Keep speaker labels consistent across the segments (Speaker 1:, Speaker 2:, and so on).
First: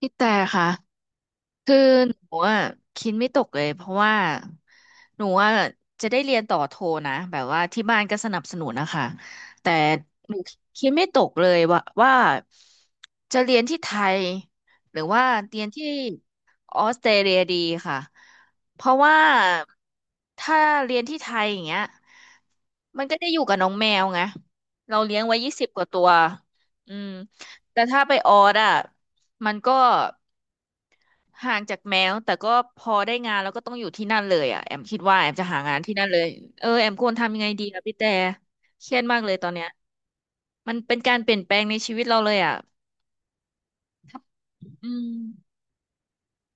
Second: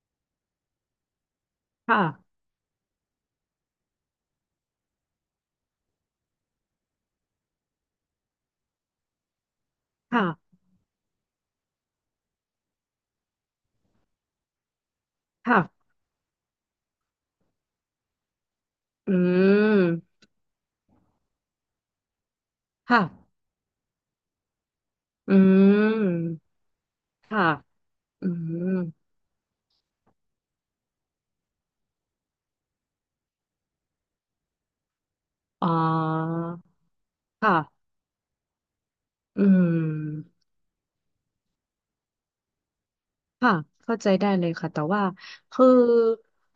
Speaker 1: พี่แต่ค่ะคือ
Speaker 2: ค่ะ
Speaker 1: หนูอ่ะคิดไม่ตกเลยเพราะว่าหนูอ่ะจะได้เรียนต่อโทนะแบบว่าที่บ้านก็สนับสนุนนะคะแต่หนู
Speaker 2: ค่ะ
Speaker 1: คิดไม่ตกเลยว่าจะเรียนที่ไทยหรือว่าเรียนที่
Speaker 2: ค่ะ
Speaker 1: ออสเตรเลียดีค่ะเพราะ
Speaker 2: อื
Speaker 1: ว่า
Speaker 2: ม
Speaker 1: ถ้าเรียนที่ไทยอย่างเงี้ย
Speaker 2: ค่ะ
Speaker 1: มันก็ได้อยู่กับน้องแมวไงเราเลี้ยง
Speaker 2: อื
Speaker 1: ไว้ยี่สิบกว่าตัว
Speaker 2: ม
Speaker 1: อืม
Speaker 2: ค่ะ
Speaker 1: แต่ถ้าไป
Speaker 2: อื
Speaker 1: ออส
Speaker 2: ม
Speaker 1: อ่ะมันก็ ห่างจากแมวแต่ก็พอได้งานแล้วก็ต้องอยู่ที่นั่นเลยอ่ะแอมคิดว่าแอมจะหา
Speaker 2: อ๋อ
Speaker 1: งานที่นั่นเลยเออแอมควรทำยังไงดีอะ
Speaker 2: ค่ะ
Speaker 1: พี่แต่เครียดมากเลย
Speaker 2: อื
Speaker 1: ตอนเนี้ย
Speaker 2: ม
Speaker 1: มันเป็นการเปลี่ยนแปลงในชีวิตเราเลยอ่ะ
Speaker 2: ค่ะเข้าใจได้เลยค่ะแต่
Speaker 1: อื
Speaker 2: ว่า
Speaker 1: ม
Speaker 2: คือ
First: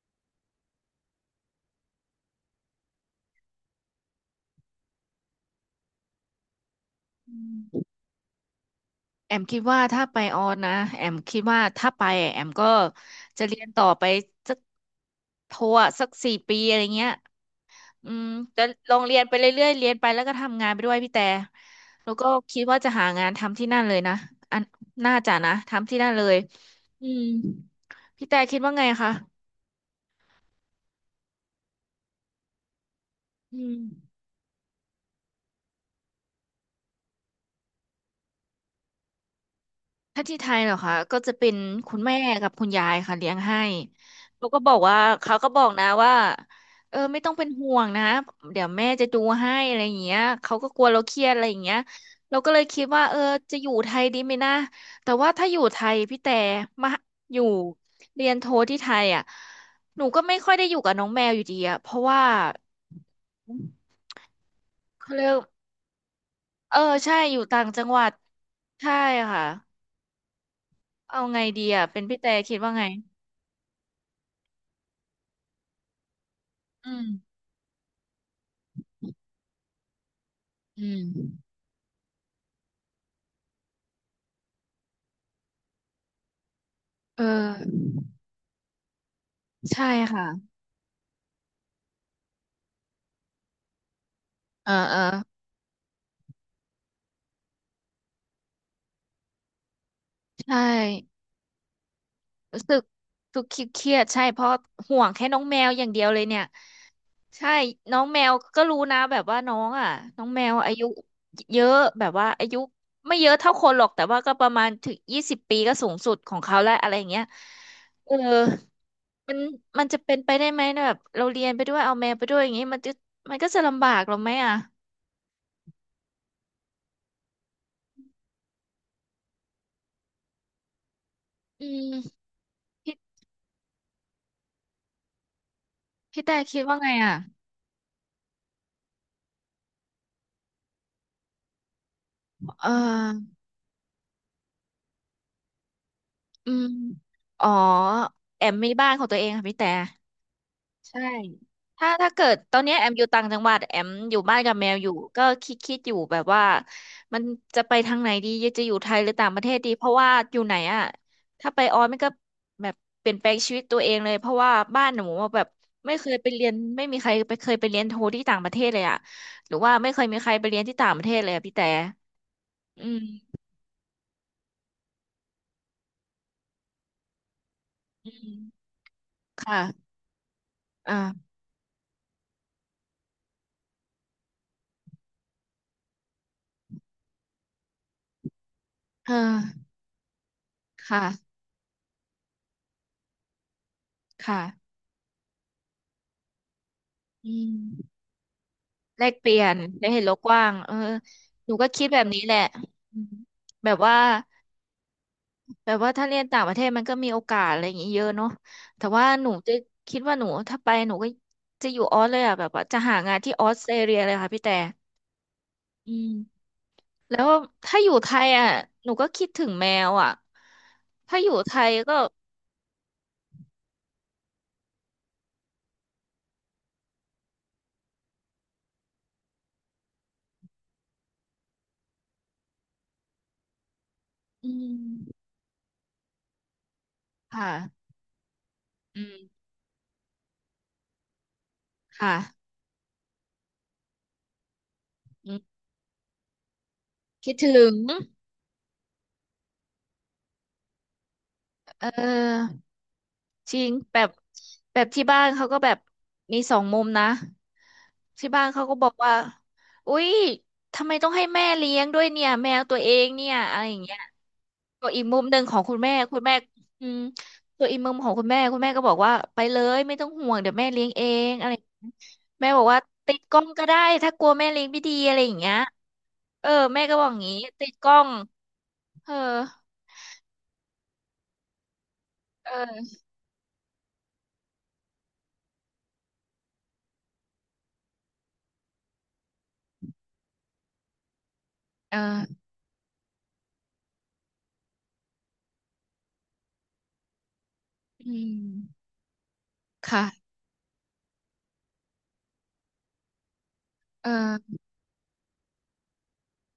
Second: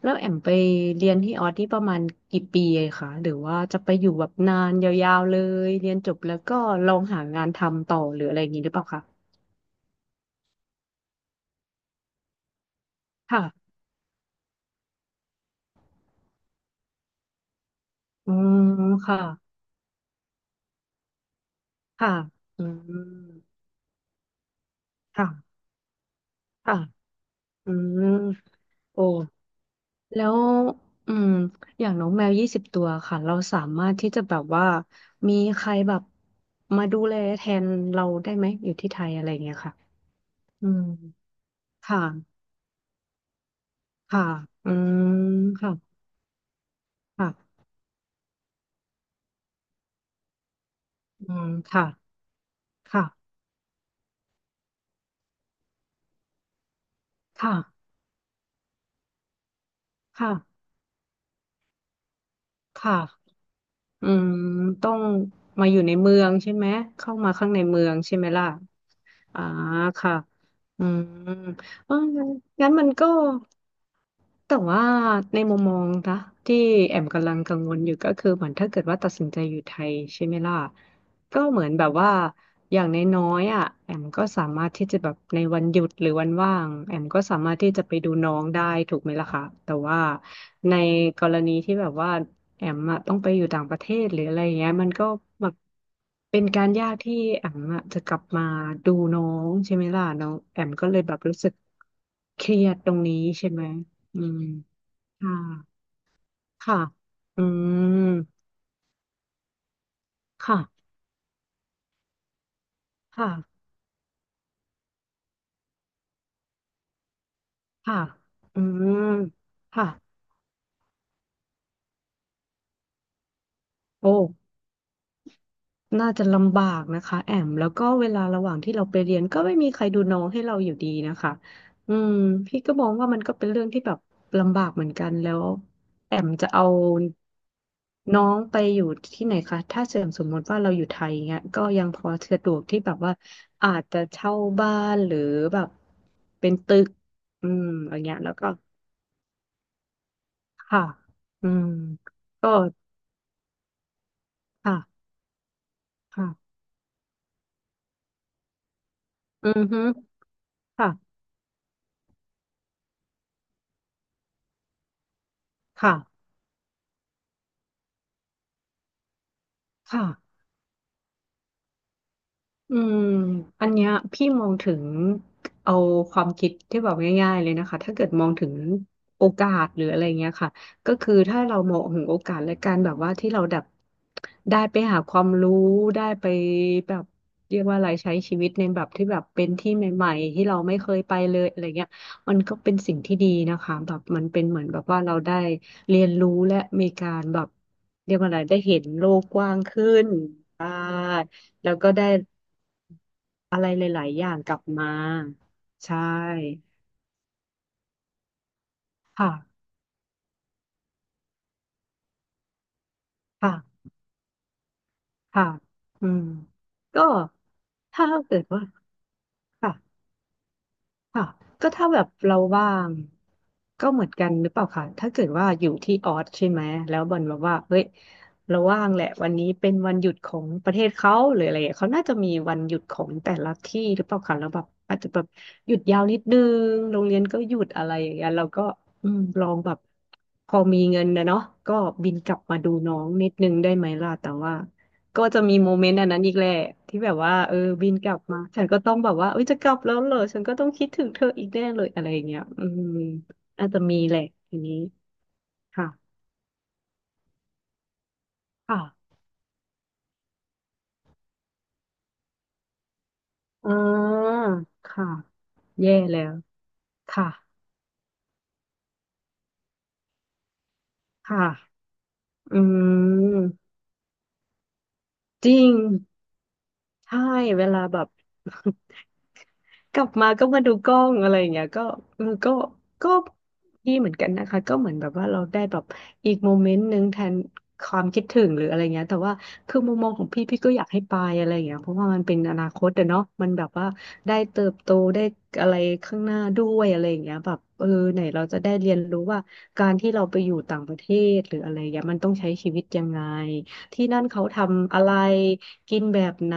Speaker 2: แล้วแอมไปเรียนที่ออสนี่ประมาณกี่ปีอคะหรือว่าจะไปอยู่แบบนานยาวๆเลยเรียนจบแล้วก็ลองหา
Speaker 1: อื
Speaker 2: งานทำ
Speaker 1: ม
Speaker 2: ต่อหรืออะไรอย่างนี้หรือเปล่าคะ
Speaker 1: แอมคิดว่าถ้าไปออสนะแอมคิดว่าถ้าไปอะแอมก็จะเรียน
Speaker 2: ค่ะ
Speaker 1: ต่อไปสักโทอะสัก4 ปีอะไรเงี้ย อืม
Speaker 2: อื
Speaker 1: แต่
Speaker 2: ม
Speaker 1: ลองเรี
Speaker 2: ค่ะ
Speaker 1: ยนไปเรื่อยๆเรียนไปแล้วก็ทำงานไปด้วยพี่แต่แล้
Speaker 2: ค่ะ
Speaker 1: วก็คิ
Speaker 2: อื
Speaker 1: ดว่าจะหางาน
Speaker 2: ม
Speaker 1: ทำที่นั่นเลยนะอันน่าจะนะ
Speaker 2: ค่ะ
Speaker 1: ทำที่นั่นเลย
Speaker 2: ค่ะ
Speaker 1: อืม
Speaker 2: อืม
Speaker 1: พี่แต่คิดว่าไง
Speaker 2: โอ้
Speaker 1: คะ
Speaker 2: แล้วอืมอย่างน้องแมว20 ตัวค่ะเรา
Speaker 1: อื
Speaker 2: สา
Speaker 1: ม
Speaker 2: มารถที่จะแบบว่ามีใครแบบมาดูแลแทนเราได้ไหมอยู่ที่ไทยอะไรอย่างเงี้ยค่ะ
Speaker 1: ถ้าที่ไทย
Speaker 2: อื
Speaker 1: เหรอ
Speaker 2: ม
Speaker 1: คะก็จะเป็น
Speaker 2: ค
Speaker 1: คุณแม่
Speaker 2: ่ะ
Speaker 1: กับคุณยายค่ะเลี้ยงให้
Speaker 2: ค่ะ
Speaker 1: เขาก็บ
Speaker 2: อื
Speaker 1: อก
Speaker 2: ม
Speaker 1: ว่าเขาก็บอก
Speaker 2: ค่ะ
Speaker 1: นะว่าเออไม่ต้องเป็น
Speaker 2: ค่ะ
Speaker 1: ห่วงนะเดี๋ยวแม่จะดูให้อะไรอย่างเงี้ยเขาก็กลัวเราเครีย
Speaker 2: อื
Speaker 1: ดอะ
Speaker 2: ม
Speaker 1: ไรอย่างเงี้ย
Speaker 2: ค่ะ
Speaker 1: เราก็เลยคิดว่าเออ
Speaker 2: ค่ะ
Speaker 1: จะอยู่ไทยดีไหมนะแต่ว่าถ้าอยู่ไทยพี่แต่มาอยู่
Speaker 2: ค่ะ
Speaker 1: เรียนโทที่ไทยอ่ะหนูก็
Speaker 2: ค่ะ
Speaker 1: ไม่ค่อยได้อยู่กับน้องแมวอยู่ดีอ่ะเพราะว่า
Speaker 2: ค่ะอืมต้อง
Speaker 1: เขาเรียก
Speaker 2: มาอยู่ในเมืองใช่ไหม
Speaker 1: เออ
Speaker 2: เข้า
Speaker 1: ใช่
Speaker 2: มา
Speaker 1: อยู่
Speaker 2: ข้างใน
Speaker 1: ต่าง
Speaker 2: เมื
Speaker 1: จัง
Speaker 2: อ
Speaker 1: ห
Speaker 2: ง
Speaker 1: วัด
Speaker 2: ใช่ไหมล่ะ
Speaker 1: ใช่
Speaker 2: อ่า
Speaker 1: ค่ะ
Speaker 2: ค่ะอืม
Speaker 1: เอาไงดีอ่ะ
Speaker 2: เออ
Speaker 1: เป็นพี่แต่คิด
Speaker 2: งั้
Speaker 1: ว่า
Speaker 2: น
Speaker 1: ไง
Speaker 2: มันก็ แต่ว่าในมุมมองนะที่
Speaker 1: อื
Speaker 2: แอ
Speaker 1: ม
Speaker 2: มกำลังกังวลอยู่ก็คือเหมือนถ้าเกิดว่าตัดสินใจอยู่ไทยใช่ไหมล่ะ
Speaker 1: อืม
Speaker 2: ก็เหมือนแบบว่าอย่างน้อยๆอ่ะแอมก็สามารถที่จะแบบในวันหยุดหรือวันว่างแอมก็
Speaker 1: เอ
Speaker 2: สามารถที่จะ
Speaker 1: อ
Speaker 2: ไปดูน้องได้ถูกไหมล่ะคะแต่
Speaker 1: ใช่
Speaker 2: ว่า
Speaker 1: ค่ะ
Speaker 2: ในกรณีที่แบบว่าแอมอะต้องไปอยู่ต่างประเทศหรืออะไรอย่าง
Speaker 1: เอ
Speaker 2: เงี้
Speaker 1: อ
Speaker 2: ยมัน
Speaker 1: เออ
Speaker 2: ก็แบบเป็นการยากที่แอมอะจะกลับมาดูน้องใช่ไหมล่ะน้อง
Speaker 1: ใช่
Speaker 2: แอมก็เลยแบบรู้สึกเครี
Speaker 1: รู้
Speaker 2: ย
Speaker 1: สึ
Speaker 2: ด
Speaker 1: ก
Speaker 2: ตรงนี้
Speaker 1: รู้สึก
Speaker 2: ใช่ไห
Speaker 1: คิ
Speaker 2: ม
Speaker 1: ดเครียดๆ
Speaker 2: อื
Speaker 1: ใช่เพ
Speaker 2: ม
Speaker 1: ราะห่วงแค่น้องแมวอย่างเดียวเลยเนี่ย
Speaker 2: ค่ะค่ะอื
Speaker 1: ใช่น้องแมว
Speaker 2: ม
Speaker 1: ก็รู้นะแบบว่าน้องอ่ะน้องแมว
Speaker 2: ค่ะ
Speaker 1: อายุเยอะแบบว่าอายุไม่เยอะเท่า
Speaker 2: ค่ะ
Speaker 1: คนหรอกแต่ว่าก็ประมาณถึง20 ปีก็สูงสุดของเขาแล้วอะไรอย่างเงี้ย
Speaker 2: ค่ะ
Speaker 1: เออ
Speaker 2: อืม
Speaker 1: มันมั
Speaker 2: ค่ะ
Speaker 1: นจะเป็นไปได้ไหมนะแบบเราเรียนไปด้วยเอาแมวไปด้วยอย่างงี้มันจะมันก็จะลำบากหร
Speaker 2: โอ้
Speaker 1: อไหมอ่ะ
Speaker 2: น่าจะลำบากนะคะแอมแล้วก็เวลาระหว่างที่เราไปเรียนก็ไม่มีใครดูน้องให้เราอยู่ดีนะคะ
Speaker 1: อืม
Speaker 2: อืมพี่ก็มอง
Speaker 1: พี่
Speaker 2: ว่ามันก็เป็นเรื่องที่แบบลำบากเหมือนกันแล้วแอ
Speaker 1: พี่
Speaker 2: ม
Speaker 1: แต่
Speaker 2: จะ
Speaker 1: คิด
Speaker 2: เอา
Speaker 1: ว่าไงอ่ะ
Speaker 2: น้องไปอยู่ที่ไหนคะถ้าเสมสมมติว่าเราอยู่ไทยเงี้ยก็ยังพอสะดวก
Speaker 1: เอ
Speaker 2: ที่แบบว่า
Speaker 1: อ
Speaker 2: อาจจะเช่าบ้านหรือแบบเป็
Speaker 1: อื
Speaker 2: น
Speaker 1: ม
Speaker 2: ตึก
Speaker 1: อ๋
Speaker 2: อื
Speaker 1: อ
Speaker 2: มอย่างเงี้ยแล้ว
Speaker 1: แอ
Speaker 2: ก็
Speaker 1: มมีบ้านของตัวเองค่ะพี่แต่
Speaker 2: ค่ะ
Speaker 1: ใช่
Speaker 2: อืม
Speaker 1: ถ้าเกิด
Speaker 2: ก็
Speaker 1: ตอนเนี้ยแอมอยู่ต่างจังหวัดแอมอยู่บ้านกับแมวอยู่
Speaker 2: ค่ะ
Speaker 1: ก็คิดอยู่แบบว่า
Speaker 2: ค่ะ
Speaker 1: มันจะไปทางไหนดี จะอยู่ไทยหรือต่างประ
Speaker 2: อื
Speaker 1: เทศ
Speaker 2: อ
Speaker 1: ดี
Speaker 2: ฮึ
Speaker 1: เพราะว่าอยู่ไหนอ่ะ
Speaker 2: ค่ะ
Speaker 1: ถ้าไปออสมันก็แบบเปลี่ยนแปลงชีวิตตัวเองเลย เพราะว่าบ้านหนูอะแบบไม่
Speaker 2: ค่ะ
Speaker 1: เคยไปเรียนไม่มีใครไปเคยไปเรียนโทที่ต่างประเทศเลยอ่ะหรือว่าไม่เค
Speaker 2: ค่ะ
Speaker 1: ยมีใครไปเรียนที่ต่างประเทศเลยอะพี่แต่
Speaker 2: อื
Speaker 1: อื
Speaker 2: ม
Speaker 1: ม
Speaker 2: อันเนี้ยพี่มองถึงเอาความคิดที่แบบง่ายๆเลยนะคะถ้าเกิ
Speaker 1: อื
Speaker 2: ดมองถึง
Speaker 1: ม
Speaker 2: โอกาสหรือ
Speaker 1: ค่ะ
Speaker 2: อะไรเงี้ยค่ะก็คือ
Speaker 1: อ่า
Speaker 2: ถ้าเรามองถึงโอกาสและการแบบว่าที่เราแบบได้ไปหาความรู้ได้ไปแบบเรียกว่าอะไรใช้ชีวิตในแบบที่
Speaker 1: เอ
Speaker 2: แบบเป็น
Speaker 1: อ
Speaker 2: ที่ใหม่ๆที่เราไม่เคย
Speaker 1: ค่ะ
Speaker 2: ไปเลยอะไรเงี้ยมันก็เป็นสิ่งที่ดีนะคะแบบมันเป็นเหมือน
Speaker 1: ค่ะ
Speaker 2: แบบว่าเราได้เรียนรู้และมีการ
Speaker 1: อื
Speaker 2: แบบ
Speaker 1: ม
Speaker 2: เรียกว่าอะไรได้เห็น
Speaker 1: แล
Speaker 2: โล
Speaker 1: ก
Speaker 2: ก
Speaker 1: เปลี่
Speaker 2: ก
Speaker 1: ย
Speaker 2: ว้า
Speaker 1: น
Speaker 2: งขึ้
Speaker 1: ได้เห็น
Speaker 2: น
Speaker 1: โลกกว้าง
Speaker 2: อ่
Speaker 1: เออหนูก็
Speaker 2: แล้ว
Speaker 1: คิด
Speaker 2: ก็
Speaker 1: แบ
Speaker 2: ได้
Speaker 1: บนี้แหละอืม
Speaker 2: อะไร
Speaker 1: แบบ
Speaker 2: ห
Speaker 1: ว่า
Speaker 2: ลายๆอย่างกลับมา
Speaker 1: แบบว่า
Speaker 2: ใช่
Speaker 1: ถ้าเรียนต่างประเทศมันก็มีโอกาสอะไรอย่างงี้เยอะเนาะแต่ว่าหนูจะ
Speaker 2: ค่ะ
Speaker 1: คิดว่าหนูถ้าไปหนูก็จะอยู่ออสเลยอ่ะแบบว่าจะหางานที่ออสเตร
Speaker 2: ค่ะ
Speaker 1: เลียเลยค่ะพี่แต่
Speaker 2: ค่ะ
Speaker 1: อื
Speaker 2: อืม
Speaker 1: ม
Speaker 2: ก็
Speaker 1: แล้วถ้าอยู่
Speaker 2: ถ้า
Speaker 1: ไทย
Speaker 2: เกิด
Speaker 1: อ่ะ
Speaker 2: ว่า
Speaker 1: หนูก็คิดถึงแม
Speaker 2: ค่ะ
Speaker 1: วอ่ะถ้า
Speaker 2: ค่ะ
Speaker 1: อยู่ไท
Speaker 2: ก็
Speaker 1: ย
Speaker 2: ถ้า
Speaker 1: ก็
Speaker 2: แบบเราว่างก็เหมือนกันหรือเปล่าคะถ้าเกิดว่าอยู่ที่ออสใช่ไหมแล้วบอลแบบว่าเฮ้ยเราว่างแหละวันนี้เป็นวันหยุดของประเทศเขาหรืออะไรอย่างเงี้ยเขาน่าจะมีวันหยุดของแต่ละที่หรือเปล่าคะ
Speaker 1: อื
Speaker 2: แล้วแบบอาจจะแบ
Speaker 1: ม
Speaker 2: บหยุดยาวนิดนึงโรงเรียนก็
Speaker 1: ค่ะ
Speaker 2: หยุดอะไรอย่างเงี้ยเราก็
Speaker 1: อืม
Speaker 2: ลองแบบพอมีเงินนะเนาะก็บิ
Speaker 1: ค่ะ
Speaker 2: นกลับมาดูน้องนิดนึงได้ไหมล่ะแต่ว่า ก็
Speaker 1: อื
Speaker 2: จะ
Speaker 1: ม
Speaker 2: มีโมเมนต์อันนั้นอีกแหละที่แบบ
Speaker 1: คิ
Speaker 2: ว่า
Speaker 1: ด
Speaker 2: เออ
Speaker 1: ถึง
Speaker 2: บินกลับมาฉันก็ต้องแบบว่าเอ้ยจะกลับแล้วเหรอฉันก็ต้องคิดถึงเธออีกแน่เล
Speaker 1: เอ
Speaker 2: ยอะไรอย่างเงี้ย
Speaker 1: อ
Speaker 2: อืม
Speaker 1: จริ
Speaker 2: อาจ
Speaker 1: ง
Speaker 2: จะ
Speaker 1: แบ
Speaker 2: มี
Speaker 1: บ
Speaker 2: แหละทีนี้
Speaker 1: แบบที่บ้านเขาก็แบบ
Speaker 2: ค่ะ
Speaker 1: มีสองมุมนะที่บ้านเขาก็
Speaker 2: ค่ะ
Speaker 1: บอกว่าอุ๊ยทำไมต้องให้แม่เลี้ยงด้วยเนี่ยแมวตัวเองเนี่ยอะไร
Speaker 2: อ่
Speaker 1: อย่างเงี้ย
Speaker 2: า
Speaker 1: ก็อีก
Speaker 2: ค่ะ
Speaker 1: มุมหนึ่งของคุณ
Speaker 2: แย่
Speaker 1: แม่คุ
Speaker 2: แล้
Speaker 1: ณแม่
Speaker 2: ว
Speaker 1: อืม
Speaker 2: ค่ะ
Speaker 1: ตัวอีกมุมของคุณแม่คุณแม่ก็บอกว่าไปเลยไม่ต้องห่วงเดี๋ยวแม่เลี้ยงเอ
Speaker 2: ค
Speaker 1: งอะไรอย่างเงี้
Speaker 2: ่ะ
Speaker 1: ยแม่
Speaker 2: อื
Speaker 1: บอกว่าติดกล้องก็
Speaker 2: ม
Speaker 1: ได้ถ้ากลัวแม่เลี้ยงไม่ดีอะไรอย่าง
Speaker 2: จ
Speaker 1: เงี้ย
Speaker 2: ริง
Speaker 1: เออแม่ก็บอกอ
Speaker 2: ใช่
Speaker 1: ย่างงี้
Speaker 2: เว
Speaker 1: ติด
Speaker 2: ลา
Speaker 1: กล้อ
Speaker 2: แบบ
Speaker 1: ง เออ
Speaker 2: กลับมาก็มาดูกล้องอะไรอย่างเงี้ยก็เออก็
Speaker 1: เออ
Speaker 2: ก็ดีเหมือนกันนะคะก็เหมือนแบบว่าเราได้แบบอีกโมเมนต์หนึ่งแทนความคิดถึงหรืออะไรเงี้ยแต่ว่าคือมุมมองของพี่พี่ก็อยากให้ไปอะไรอย่างเงี้ยเพ
Speaker 1: เอ
Speaker 2: ราะว่ามันเป็น
Speaker 1: อ
Speaker 2: อนาคตอะเนาะมันแบบว่าได้เติบโตได้อะไรข้างหน้าด้วยอะไรอย่างเงี้ยแบบเออ
Speaker 1: อื
Speaker 2: ไหน
Speaker 1: ม
Speaker 2: เราจะได้เรียนรู้ว่าการที่เรา
Speaker 1: ค่ะ
Speaker 2: ไปอยู่ต่างประเทศหรืออะไรเงี้ยมันต้องใช้ชีวิตยังไงที่
Speaker 1: เอ
Speaker 2: นั่นเขา
Speaker 1: อ
Speaker 2: ทำอะไร กินแบบไหน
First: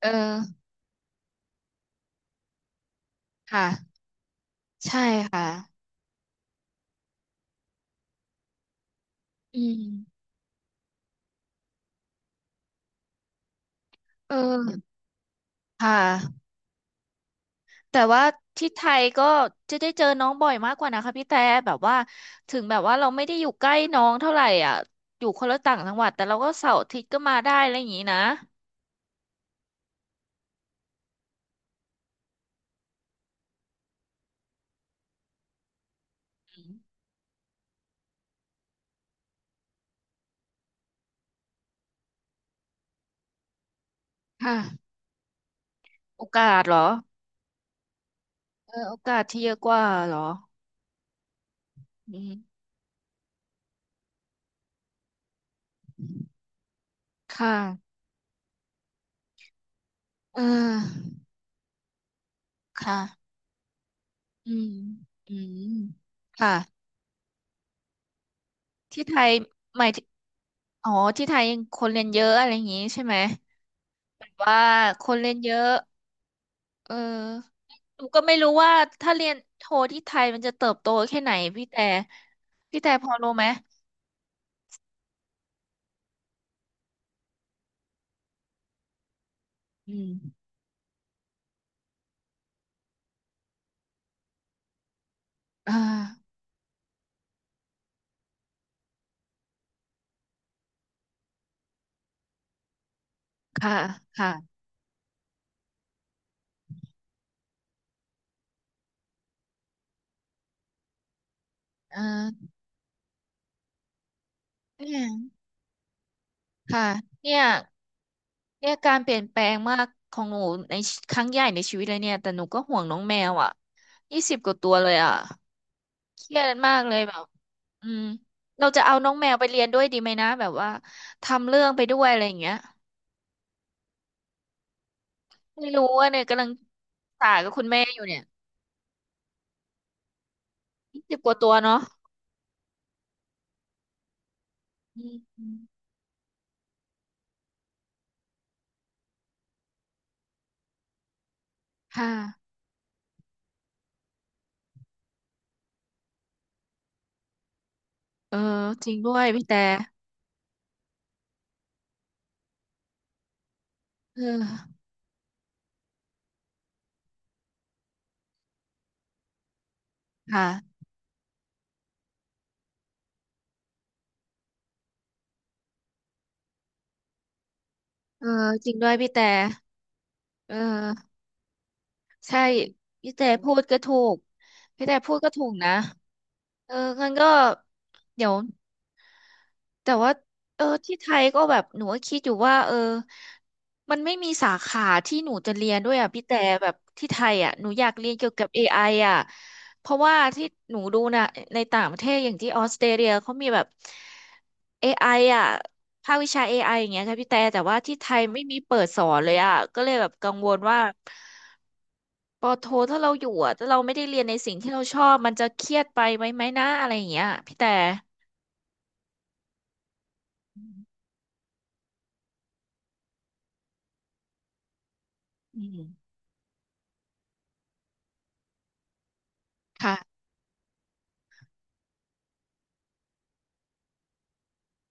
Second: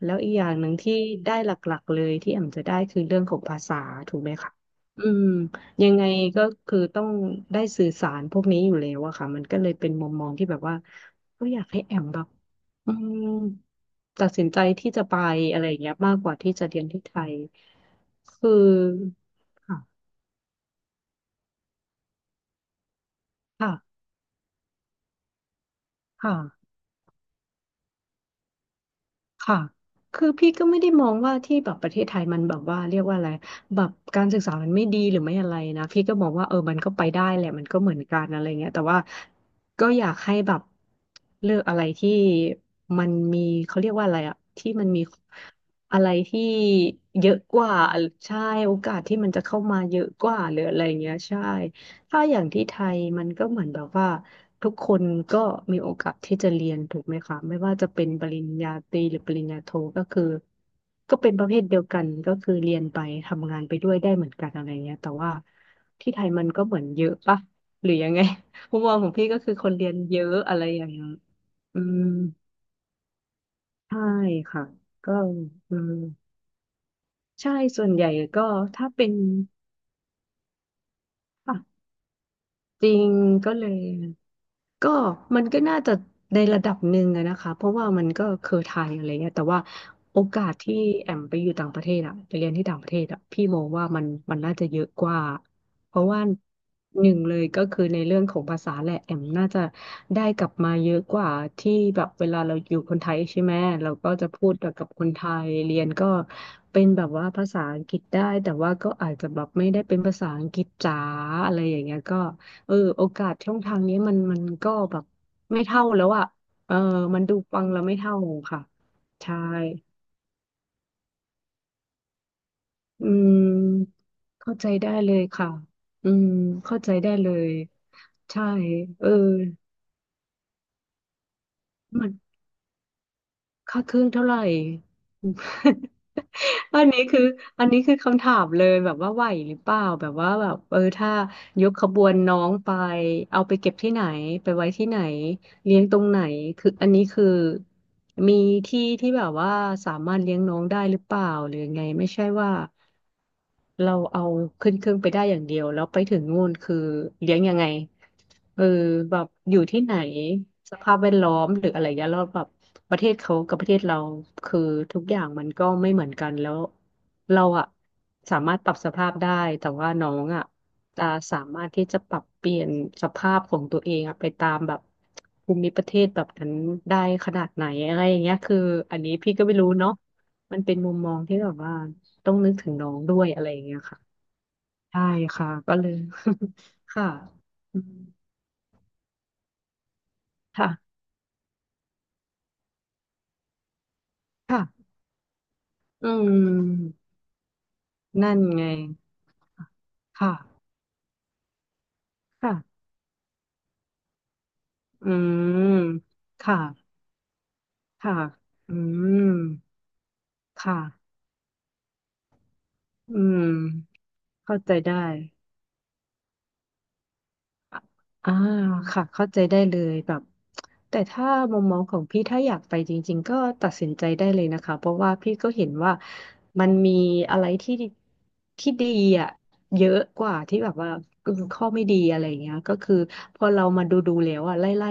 Speaker 1: เอ
Speaker 2: แล้วอีกอย่าง
Speaker 1: อ
Speaker 2: หนึ่งที่ได้หลักๆเลยที่แอมจะได้คือเรื่องของ
Speaker 1: ค
Speaker 2: ภาษา
Speaker 1: ่ะ
Speaker 2: ถูกไหมคะ
Speaker 1: ใช่
Speaker 2: อืม
Speaker 1: ค่ะ
Speaker 2: ยังไงก็คือต้องได้สื่อสารพวกนี้อยู่แล้วอะค่ะมันก็
Speaker 1: อื
Speaker 2: เลยเป็นมุม
Speaker 1: ม
Speaker 2: มองที่แบบว่าก็อยากให้แอมแบบอืมตั
Speaker 1: เ
Speaker 2: ดสินใจ
Speaker 1: ออ
Speaker 2: ที่จะไปอะไรอย่าง
Speaker 1: ค่
Speaker 2: เงี้ยมากกว่า
Speaker 1: ะ
Speaker 2: ที่จะเรียนที่ไทย
Speaker 1: แต่ว่า
Speaker 2: คือ
Speaker 1: ที่ไทยก็จะ
Speaker 2: ค่ะ
Speaker 1: ได้เจอน้องบ่อยมากกว่านะคะพี่แต่แบบว่าถึงแบบว่าเราไม่ได้อยู่ใก
Speaker 2: ค่ะ
Speaker 1: ล้น้องเท่าไหร่อ่ะอยู่คนละต่างจังหวัดแต่
Speaker 2: ค่ะ
Speaker 1: เราก็เสาร์อาทิตย์ก็มาได้อะไรอย่างนี้นะ
Speaker 2: ค่ะ คือพี่ก็ไม่ได้มองว่าที่แบบประเทศไทยมันแบบว่าเรียกว่าอะไรแบบการศึกษามันไม่ดีหรือไม่อะไรนะ พี่ก็มองว่า
Speaker 1: อื
Speaker 2: มันก็
Speaker 1: ม
Speaker 2: ไปได้แหละมันก็เหมือนกันอะไรเงี้ยแต่ว่าก็อยากให้แบบเลือกอะไรที่มันมีเขาเรียกว่าอะไรอะ
Speaker 1: ค่ะ
Speaker 2: ที่มันมีอะไร
Speaker 1: โอ
Speaker 2: ที่
Speaker 1: กาสเหรอ
Speaker 2: เยอะกว่าใช่
Speaker 1: เอ
Speaker 2: โอ
Speaker 1: อโอ
Speaker 2: กาส
Speaker 1: กา
Speaker 2: ที่
Speaker 1: ส
Speaker 2: มัน
Speaker 1: ที่
Speaker 2: จะ
Speaker 1: เยอะ
Speaker 2: เข้า
Speaker 1: ก
Speaker 2: มา
Speaker 1: ว่า
Speaker 2: เยอะ
Speaker 1: เหรอ
Speaker 2: กว่าหรืออะไรเงี้ยใช่
Speaker 1: อื
Speaker 2: ถ้าอย่างที่
Speaker 1: ม
Speaker 2: ไทยมันก็เหมือนแบบว่า ทุกคนก็มีโอกาสที่จะเรียนถูกไหม
Speaker 1: ค
Speaker 2: คะไม่ว่าจะ
Speaker 1: ่ะ
Speaker 2: เป็นปริญญาตรีหรือปริญญาโทก็คือ
Speaker 1: เออ
Speaker 2: ก็เป็นประเภทเดียวกันก็คือเรีย
Speaker 1: ค
Speaker 2: นไป
Speaker 1: ่ะ
Speaker 2: ทำงานไปด้วยได้เหมือนกั
Speaker 1: อื
Speaker 2: นอะไร
Speaker 1: ม
Speaker 2: เงี้ยแต่ว่า
Speaker 1: อืม
Speaker 2: ที่ไทยมัน
Speaker 1: ค่ะ
Speaker 2: ก็เหมือนเยอะปะหรือยังไง มุมมอง
Speaker 1: ที่
Speaker 2: ขอ
Speaker 1: ไท
Speaker 2: งพี่
Speaker 1: ย
Speaker 2: ก็คือคน
Speaker 1: ห
Speaker 2: เรี
Speaker 1: มาย
Speaker 2: ยน
Speaker 1: ถึง
Speaker 2: เยอะอะไรอย่า
Speaker 1: อ๋
Speaker 2: ง
Speaker 1: อ
Speaker 2: เงี้ย
Speaker 1: ที่ไทยค
Speaker 2: อื
Speaker 1: นเรี
Speaker 2: ม
Speaker 1: ยนเยอะอะไรอย่างนี้ใช่ไหม
Speaker 2: ใช่
Speaker 1: แบบว่า
Speaker 2: ค่ะ
Speaker 1: ค
Speaker 2: ก็
Speaker 1: นเรียนเยอะ
Speaker 2: อืม
Speaker 1: เออ
Speaker 2: ใช่ส่วน
Speaker 1: ห
Speaker 2: ให
Speaker 1: นู
Speaker 2: ญ่
Speaker 1: ก็ไม่
Speaker 2: ก็
Speaker 1: รู้ว่า
Speaker 2: ถ้าเป็
Speaker 1: ถ้า
Speaker 2: น
Speaker 1: เรียนโทที่ไทยมันจะเติบโตแค่ไหน
Speaker 2: อ่ะ
Speaker 1: พี่แต่พี่
Speaker 2: จ
Speaker 1: แต่
Speaker 2: ริ
Speaker 1: พ
Speaker 2: ง
Speaker 1: อรู้ไหม
Speaker 2: ก็เลย ก็มันก็น่าจะในระดับหนึ่งอะนะคะเพราะว่ามันก็เคยไทยอะไรเงี้ยแต่ว่า
Speaker 1: อื
Speaker 2: โอ
Speaker 1: ม
Speaker 2: กาสที่แอมไปอยู่ต่างประเทศอะไปเรียนที่ต่างประเทศอะพี่มองว่ามันน่าจะเยอะกว่า
Speaker 1: อ่า
Speaker 2: เพราะว่าหนึ่งเลยก็คือในเรื่องของภาษาแหละแอมน่าจะได้กลับมาเยอะกว่าที่แบบเวลาเราอยู่คนไทยใช่ไหม
Speaker 1: ค่ะ
Speaker 2: เราก็จะพู
Speaker 1: ค่ะ
Speaker 2: ดกับคนไทยเรียนก็เป็นแบบว่าภาษาอังกฤษได้แต่ว่าก็อาจจะแบบไม่ได้เป็นภาษาอังกฤษจ๋าอะไรอย่างเงี้
Speaker 1: เอ
Speaker 2: ยก็
Speaker 1: อ
Speaker 2: โอกาสช่องทางนี้มันก็แบ
Speaker 1: เนี่ย
Speaker 2: บไม่เท่าแล้วอ่ะเออ
Speaker 1: ค่ะ
Speaker 2: มัน
Speaker 1: เนี่
Speaker 2: ดู
Speaker 1: ย
Speaker 2: ฟังแล้วไม่เท่าค่ะ
Speaker 1: เนี่ยการเปลี่ยน
Speaker 2: ใช่
Speaker 1: แปลงมากของหนูในครั้งใหญ่ในชีวิตเลยเนี่ยแต่หนูก็ห่วงน้อง
Speaker 2: อื
Speaker 1: แมวอ่ะ
Speaker 2: ม
Speaker 1: ยี่สิบก
Speaker 2: เข้า
Speaker 1: ว่า
Speaker 2: ใจ
Speaker 1: ตัวเล
Speaker 2: ได้
Speaker 1: ย
Speaker 2: เล
Speaker 1: อ่ะ
Speaker 2: ยค่ะอื
Speaker 1: เค
Speaker 2: ม
Speaker 1: รียดมา
Speaker 2: เข้า
Speaker 1: ก
Speaker 2: ใจ
Speaker 1: เลย
Speaker 2: ได้
Speaker 1: แบบ
Speaker 2: เลย
Speaker 1: อืม
Speaker 2: ใช่
Speaker 1: เราจะเอา
Speaker 2: เอ
Speaker 1: น้
Speaker 2: อ
Speaker 1: องแมวไปเรียนด้วยดีไหมนะแบบว่าทำเรื่องไปด้ว
Speaker 2: มั
Speaker 1: ย
Speaker 2: น
Speaker 1: อะไรอย่างเงี้ย
Speaker 2: ค่าเครื่องเท่าไหร่
Speaker 1: ไม่รู้ว่าเนี่ยกำลังปร
Speaker 2: อันนี้
Speaker 1: ึก
Speaker 2: คือ
Speaker 1: ษากับคุ
Speaker 2: อั
Speaker 1: ณ
Speaker 2: นนี้
Speaker 1: แม่
Speaker 2: คื
Speaker 1: อ
Speaker 2: อ
Speaker 1: ยู่เนี่ย
Speaker 2: คำถามเลยแบบว่าไหวหรือเปล่าแบบว่าแบบถ้า
Speaker 1: สิบกว่าตัว
Speaker 2: ยก
Speaker 1: เนาะ
Speaker 2: ขบวนน้องไปเอาไปเก็บที่ไหนไปไว้ที่ไหน
Speaker 1: อืม
Speaker 2: เลี้ยงตรงไหนคืออันนี้คือมีที่ที่แบบว่าสามารถเลี้ยงน้องได้หรือเปล่าหรือยังไงไม่
Speaker 1: ค่ะ
Speaker 2: ใช่ว่า เราเอาขึ้นเครื่องไปได้อย่างเดียวแล้วไปถึงนู่นคือเลี้ยงยังไง
Speaker 1: เออ
Speaker 2: เออ
Speaker 1: จริงด้
Speaker 2: แบ
Speaker 1: วย
Speaker 2: บ
Speaker 1: พี่
Speaker 2: อ
Speaker 1: แต่
Speaker 2: ยู่ที่ไหนสภาพแวดล้อมหรืออะไรเงี้ยแล้วแบบประเทศเขากับประเทศเรา
Speaker 1: เออ
Speaker 2: คือทุกอย่างมันก็ไม่เหมือนกันแล้วเราอะสามารถปรับสภาพได้แต่ว่าน้องอะ
Speaker 1: ค่ะ
Speaker 2: จะสามารถที่จะปรับเปลี่ยนสภาพของตัวเองอะไปตามแบบภูมิประเทศแบบนั้นได้ขนาดไหนอะไรอย่าง
Speaker 1: เออ
Speaker 2: เงี้ยคือ
Speaker 1: จริงด้วย
Speaker 2: อัน
Speaker 1: พี่
Speaker 2: นี้
Speaker 1: แต่
Speaker 2: พี่ก็ไม่รู้เนาะ
Speaker 1: เอ
Speaker 2: มันเป็นมุมม
Speaker 1: อ
Speaker 2: องที่แบบว่า ต้อง
Speaker 1: ใช่
Speaker 2: นึกถึงน้อง
Speaker 1: พี่
Speaker 2: ด้ว
Speaker 1: แต่
Speaker 2: ยอะไร
Speaker 1: พู
Speaker 2: อ
Speaker 1: ด
Speaker 2: ย่างเงี้
Speaker 1: ก็
Speaker 2: ย
Speaker 1: ถู
Speaker 2: ค่ะ
Speaker 1: กพี่แต่
Speaker 2: ใช่
Speaker 1: พูดก็ถู
Speaker 2: ค่ะ
Speaker 1: กนะ
Speaker 2: ก็เลย
Speaker 1: เออ
Speaker 2: ค่ะ
Speaker 1: งั้นก็
Speaker 2: อืม
Speaker 1: เดี๋ยว แต่ว่าเออ
Speaker 2: ค่ะ
Speaker 1: ที่ไทยก็แบบหนูก็คิดอยู่ว่าเออมันไม่มีสา
Speaker 2: ค่ะ
Speaker 1: ขาที่หนูจะเรียนด้วย
Speaker 2: อื
Speaker 1: อ่ะพี่แต่แบบ
Speaker 2: ม
Speaker 1: ที่ไทยอ่ะหนูอยากเรียนเกี่ย
Speaker 2: นั่
Speaker 1: ว
Speaker 2: น
Speaker 1: กับ a
Speaker 2: ไง
Speaker 1: ไออ่ะเพราะว่า
Speaker 2: ค่ะ
Speaker 1: ที่หนูดูนะในต่างประเทศอย่างที่ออสเต
Speaker 2: ค่ะ
Speaker 1: รเลียเขามีแบบเอ i
Speaker 2: อื
Speaker 1: ออ่ะ
Speaker 2: ม
Speaker 1: ภาควิชา a
Speaker 2: ค่ะ
Speaker 1: ไออย่างเงี้ยค่ะพี่แต่แต่ว่าที่ไท
Speaker 2: ค่ะ
Speaker 1: ยไม่มี
Speaker 2: อื
Speaker 1: เปิดสอน
Speaker 2: ม
Speaker 1: เลยอ่ะก็เลยแบบกังวล
Speaker 2: ค
Speaker 1: ว่า
Speaker 2: ่ะ
Speaker 1: ปอโทถ้าเรา
Speaker 2: อื
Speaker 1: อยู่
Speaker 2: ม
Speaker 1: อ่ะถ้าเราไม่ได้เรียนในสิ่ง
Speaker 2: เข้า
Speaker 1: ที่
Speaker 2: ใจ
Speaker 1: เรา
Speaker 2: ได้
Speaker 1: ชอบมันจะเครียดไปไหมนะอะไรอย่างเงี้ยพี่แต่
Speaker 2: อ่าค่ะเข้าใจได้เลยแบบ
Speaker 1: อื
Speaker 2: แต่
Speaker 1: ม
Speaker 2: ถ้ามองของพี่ถ้าอยากไปจริงๆก็ตัดสินใจได้เลยนะคะเพราะว่าพี่ก็
Speaker 1: อื
Speaker 2: เห็น
Speaker 1: ม
Speaker 2: ว่ามันมีอะไรที่ที่ดีอ่ะเยอะก
Speaker 1: ค่ะ
Speaker 2: ว่าที่แบบว่าข้อไม่ดีอะไรอย่างเงี้ยก็คือพอเรามาดูแล้วอ่ะไล่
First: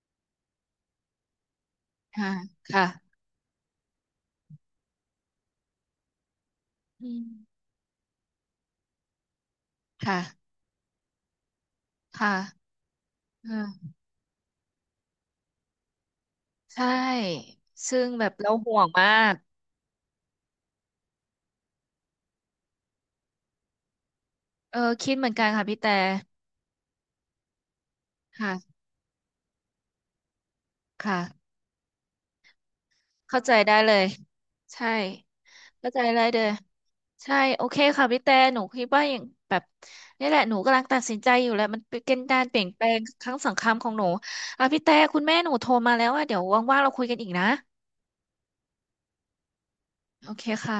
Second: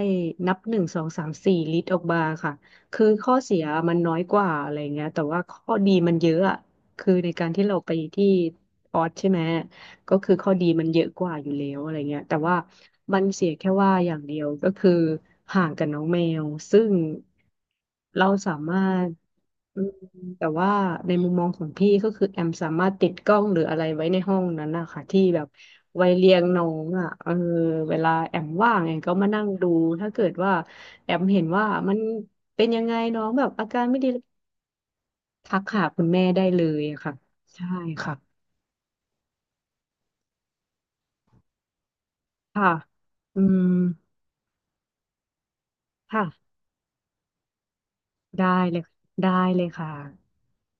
Speaker 2: นับ1 2 3 4ลิตรออกมา
Speaker 1: ค่ะ
Speaker 2: ค่ะคือ
Speaker 1: ค่ะ
Speaker 2: ข้อเสียมันน้อยกว่าอะไรอย่างเงี้ยแต่ว่าข้อดีมันเยอะอ่ะ
Speaker 1: อื
Speaker 2: คือ
Speaker 1: ม
Speaker 2: ในการที่เราไปที่ออสใช่ไหม ก็คือข้
Speaker 1: ค่ะ
Speaker 2: อดีมันเยอะกว่าอยู่แล้วอะไรเงี้ย
Speaker 1: ค่ะ
Speaker 2: แต่ว่ามันเสียแค่
Speaker 1: เออ
Speaker 2: ว่าอย่างเดียวก็คือห่างกับน้องแมวซึ่
Speaker 1: ใช่
Speaker 2: ง
Speaker 1: ซึ่งแบ
Speaker 2: เรา
Speaker 1: บเรา
Speaker 2: สา
Speaker 1: ห่
Speaker 2: มา
Speaker 1: วง
Speaker 2: ร
Speaker 1: มา
Speaker 2: ถ
Speaker 1: ก
Speaker 2: อืมแต่ว่าในมุมมองของพี่ก็คือแอมสามารถติดกล้องหรืออะไรไว้ในห้องนั้น
Speaker 1: เออ
Speaker 2: นะคะ
Speaker 1: คิด
Speaker 2: ที่
Speaker 1: เหมือน
Speaker 2: แบ
Speaker 1: กัน
Speaker 2: บ
Speaker 1: ค่ะพี่แต่
Speaker 2: ไว้เลี้ยงน้องอ่ะเออเวลาแอม
Speaker 1: ค่ะ
Speaker 2: ว่างแอมก็มานั่งดูถ้าเกิดว่าแอมเห็น
Speaker 1: ค่ะ
Speaker 2: ว่ามันเป็นยังไงน้อง
Speaker 1: เข้า
Speaker 2: แบบ
Speaker 1: ใจ
Speaker 2: อา
Speaker 1: ได้
Speaker 2: การ
Speaker 1: เล
Speaker 2: ไม่
Speaker 1: ย
Speaker 2: ดี
Speaker 1: ใช่
Speaker 2: ทักหา
Speaker 1: เข้าใจ
Speaker 2: คุณ
Speaker 1: ได้
Speaker 2: แม่
Speaker 1: เล
Speaker 2: ได้
Speaker 1: ย
Speaker 2: เลยอะค่ะ
Speaker 1: ใช่ โอ
Speaker 2: ใช่
Speaker 1: เคค่ะ
Speaker 2: ค่ะ
Speaker 1: พี่แต่หนูคิดว่าอย่างแบบนี่แหละ หนูกำลังตัดสินใจอยู่แหละมันเป็นการเปลี่ย
Speaker 2: ค่ะ
Speaker 1: นแปลงครั้ง
Speaker 2: อืม
Speaker 1: สำคัญของหนูอ่ะพี่แต่คุณแม่หนูโทรมาแล้วอ่ะเดี๋ยว
Speaker 2: ค่ะ
Speaker 1: ว่างๆเราคุยกันอีกนะ
Speaker 2: ได้เลยได้เลยค่ะ
Speaker 1: โอเคค่ะ